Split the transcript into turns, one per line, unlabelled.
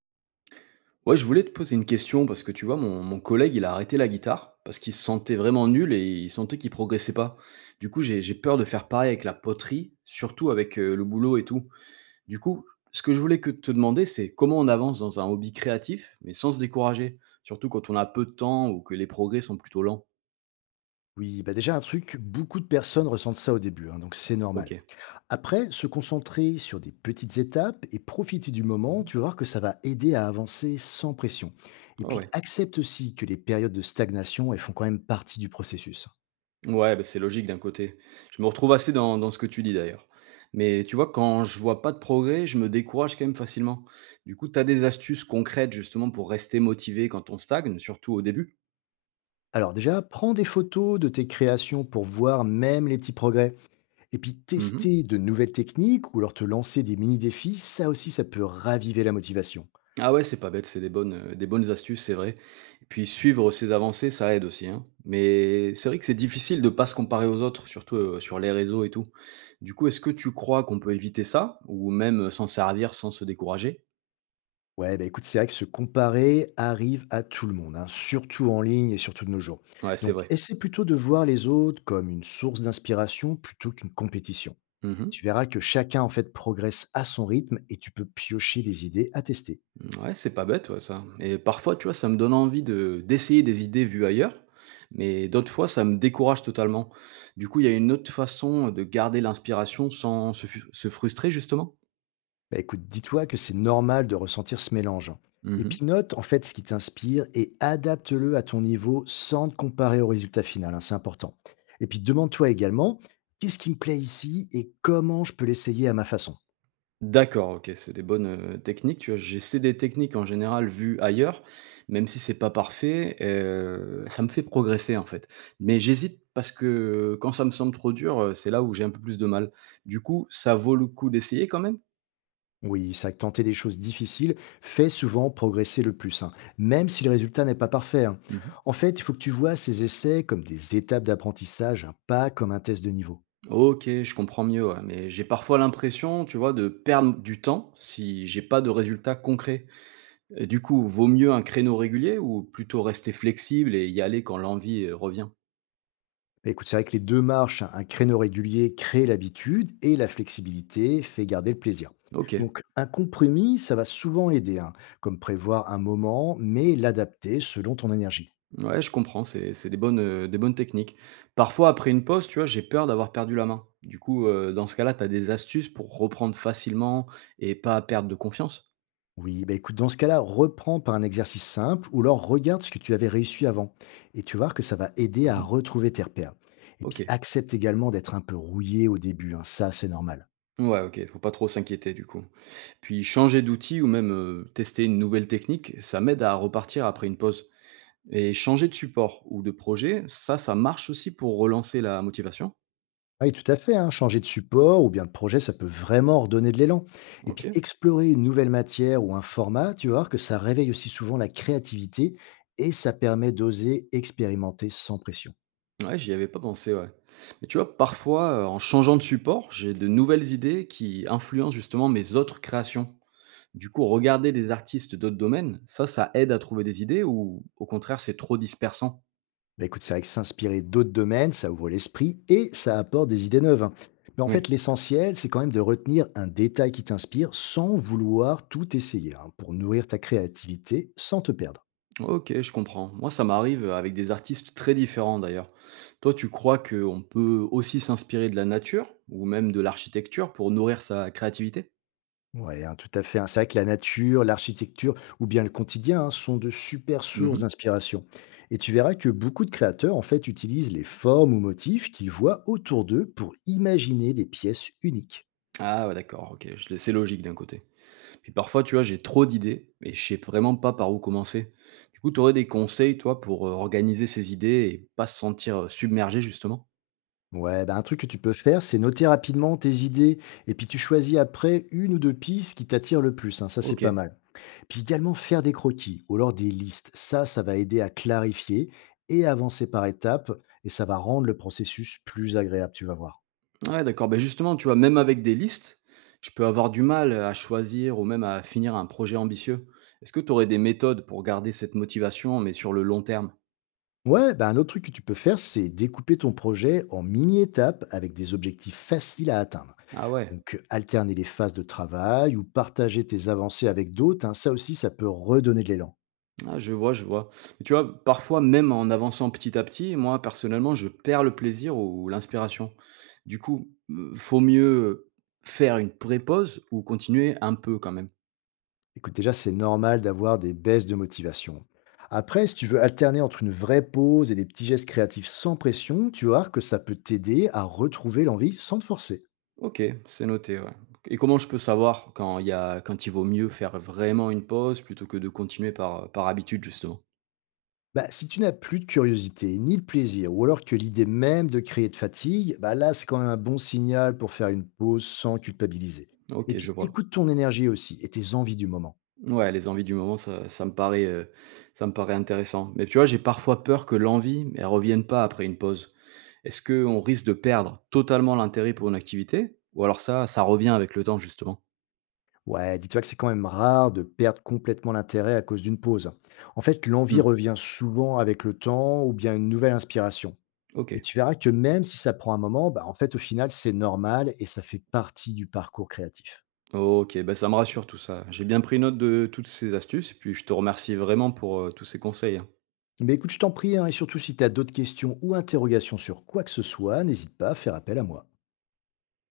Ouais, je voulais te poser une question parce que tu vois, mon collègue, il a arrêté la guitare parce qu'il se sentait vraiment nul et il sentait qu'il progressait pas. Du coup, j'ai peur de faire pareil avec la poterie, surtout avec le boulot et tout. Du coup, ce que je voulais que te demander, c'est comment on avance dans un hobby créatif, mais sans se décourager, surtout quand on a peu de temps ou que les progrès sont plutôt lents.
Oui, bah déjà un truc, beaucoup de personnes ressentent ça au début, hein, donc c'est
Ok.
normal. Après, se concentrer sur des petites étapes et profiter du moment,
Mhm.
tu vas voir que ça va aider à avancer sans pression. Et
Ah
puis
ouais.
accepte aussi que les périodes de stagnation, elles font quand même partie du processus.
Ouais, bah, c'est logique d'un côté. Je me retrouve assez dans ce que tu dis d'ailleurs. Mais tu vois, quand je vois pas de progrès, je me décourage quand même facilement. Du coup, tu as des astuces concrètes justement pour rester motivé quand on stagne, surtout au début?
Alors déjà, prends des photos de tes créations pour voir même les petits progrès. Et puis
Mhm.
tester de nouvelles techniques ou alors te lancer des mini-défis, ça aussi, ça peut raviver la motivation.
Ah ouais, c'est pas bête, c'est des bonnes astuces, c'est vrai. Et puis suivre ses avancées, ça aide aussi, hein. Mais c'est vrai que c'est difficile de pas se comparer aux autres, surtout sur les réseaux et tout. Du coup, est-ce que tu crois qu'on peut éviter ça, ou même s'en servir sans se décourager?
Ouais, bah, écoute, c'est vrai que se comparer arrive à tout le monde, hein, surtout en ligne et surtout de nos jours.
Ouais, c'est
Donc,
vrai.
essaie plutôt de voir les autres comme une source d'inspiration plutôt qu'une compétition.
Mhm.
Tu verras que chacun, en fait, progresse à son rythme et tu peux piocher des idées à tester.
Ouais, c'est pas bête, ouais, ça. Et parfois, tu vois, ça me donne envie de d'essayer des idées vues ailleurs, mais d'autres fois, ça me décourage totalement. Du coup, il y a une autre façon de garder l'inspiration sans se frustrer, justement.
Bah, écoute, dis-toi que c'est normal de ressentir ce mélange, hein. Et
Mhm.
puis note, en fait, ce qui t'inspire et adapte-le à ton niveau sans te comparer au résultat final, hein, c'est important. Et puis demande-toi également, qu'est-ce qui me plaît ici et comment je peux l'essayer à ma façon.
D'accord, ok, c'est des bonnes techniques. Tu vois, j'essaie des techniques en général vues ailleurs, même si c'est pas parfait, ça me fait progresser en fait. Mais j'hésite parce que quand ça me semble trop dur, c'est là où j'ai un peu plus de mal. Du coup, ça vaut le coup d'essayer quand même.
Oui, ça, tenter des choses difficiles fait souvent progresser le plus, hein, même si le résultat n'est pas parfait, hein. En fait, il faut que tu vois ces essais comme des étapes d'apprentissage, hein, pas comme un test de niveau.
OK, je comprends mieux, ouais, mais j'ai parfois l'impression, tu vois, de perdre du temps si j'ai pas de résultats concrets. Et du coup, vaut mieux un créneau régulier ou plutôt rester flexible et y aller quand l'envie revient?
Bah, écoute, c'est vrai que les deux marchent, hein, un créneau régulier crée l'habitude et la flexibilité fait garder le plaisir.
OK.
Donc, un compromis, ça va souvent aider, hein, comme prévoir un moment, mais l'adapter selon ton énergie.
Ouais, je comprends, c'est des bonnes techniques. Parfois, après une pause, tu vois, j'ai peur d'avoir perdu la main. Du coup, dans ce cas-là, tu as des astuces pour reprendre facilement et pas perdre de confiance?
Oui, bah écoute, dans ce cas-là, reprends par un exercice simple ou alors regarde ce que tu avais réussi avant. Et tu vas voir que ça va aider à
Mhm.
retrouver tes repères. Et
Ok.
puis accepte également d'être un peu rouillé au début, hein, ça c'est normal.
Ouais, ok, faut pas trop s'inquiéter du coup. Puis changer d'outil ou même, tester une nouvelle technique, ça m'aide à repartir après une pause. Et changer de support ou de projet, ça marche aussi pour relancer la motivation.
Ah oui, tout à fait, hein, changer de support ou bien de projet, ça peut vraiment redonner de l'élan. Et puis
OK.
explorer une nouvelle matière ou un format, tu vas voir que ça réveille aussi souvent la créativité et ça permet d'oser expérimenter sans pression.
Ouais, j'y avais pas pensé, ouais. Mais tu vois, parfois, en changeant de support, j'ai de nouvelles idées qui influencent justement mes autres créations. Du coup, regarder des artistes d'autres domaines, ça aide à trouver des idées ou au contraire, c'est trop dispersant?
Bah, écoute, c'est vrai que s'inspirer d'autres domaines, ça ouvre l'esprit et ça apporte des idées neuves, hein. Mais en
Oui.
fait, l'essentiel, c'est quand même de retenir un détail qui t'inspire sans vouloir tout essayer, hein, pour nourrir ta créativité sans te perdre.
Ok, je comprends. Moi, ça m'arrive avec des artistes très différents d'ailleurs. Toi, tu crois qu'on peut aussi s'inspirer de la nature ou même de l'architecture pour nourrir sa créativité?
Ouais. Ouais, hein, tout à fait, hein. C'est vrai que la nature, l'architecture ou bien le quotidien, hein, sont de super sources
Mhm.
d'inspiration. Et tu verras que beaucoup de créateurs, en fait, utilisent les formes ou motifs qu'ils voient autour d'eux pour imaginer des pièces uniques.
Ah ouais, d'accord, ok, je c'est logique d'un côté. Puis parfois, tu vois, j'ai trop d'idées et je sais vraiment pas par où commencer. Du coup, tu aurais des conseils, toi, pour organiser ces idées et pas se sentir submergé, justement?
Ouais, ben un truc que tu peux faire, c'est noter rapidement tes idées et puis tu choisis après une ou deux pistes qui t'attirent le plus, hein, ça, c'est
Ok.
pas mal. Puis également faire des croquis ou alors des listes. Ça va aider à clarifier et avancer par étapes et ça va rendre le processus plus agréable, tu vas voir.
Ouais, d'accord. Bah, justement, tu vois, même avec des listes, je peux avoir du mal à choisir ou même à finir un projet ambitieux. Est-ce que tu aurais des méthodes pour garder cette motivation, mais sur le long terme?
Ouais, ben un autre truc que tu peux faire, c'est découper ton projet en mini-étapes avec des objectifs faciles à atteindre.
Ah ouais,
Donc, alterner les phases de travail ou partager tes avancées avec d'autres, hein, ça aussi, ça peut redonner de l'élan.
ah, je vois, je vois. Mais tu vois, parfois, même en avançant petit à petit, moi, personnellement, je perds le plaisir ou l'inspiration. Du coup, faut mieux faire une pré-pause ou continuer un peu quand même.
Écoute, déjà, c'est normal d'avoir des baisses de motivation. Après, si tu veux alterner entre une vraie pause et des petits gestes créatifs sans pression, tu vas voir que ça peut t'aider à retrouver l'envie sans te forcer.
OK, c'est noté, ouais. Et comment je peux savoir quand il y a quand il vaut mieux faire vraiment une pause plutôt que de continuer par, par habitude justement?
Bah, si tu n'as plus de curiosité ni de plaisir, ou alors que l'idée même de créer de fatigue, bah là, c'est quand même un bon signal pour faire une pause sans culpabiliser. Et
OK, je
puis,
vois.
écoute ton énergie aussi et tes envies du moment.
Ouais, les envies du moment, ça ça me paraît intéressant. Mais tu vois, j'ai parfois peur que l'envie, elle revienne pas après une pause. Est-ce qu'on risque de perdre totalement l'intérêt pour une activité? Ou alors ça revient avec le temps justement?
Ouais, dis-toi que c'est quand même rare de perdre complètement l'intérêt à cause d'une pause, hein. En fait, l'envie
Mmh.
revient souvent avec le temps ou bien une nouvelle inspiration. Et
OK.
tu verras que même si ça prend un moment, bah, en fait, au final, c'est normal et ça fait partie du parcours créatif.
OK, bah, ça me rassure tout ça. J'ai bien pris note de toutes ces astuces et puis je te remercie vraiment pour, tous ces conseils, hein.
Mais écoute, je t'en prie, hein, et surtout si tu as d'autres questions ou interrogations sur quoi que ce soit, n'hésite pas à faire appel à moi.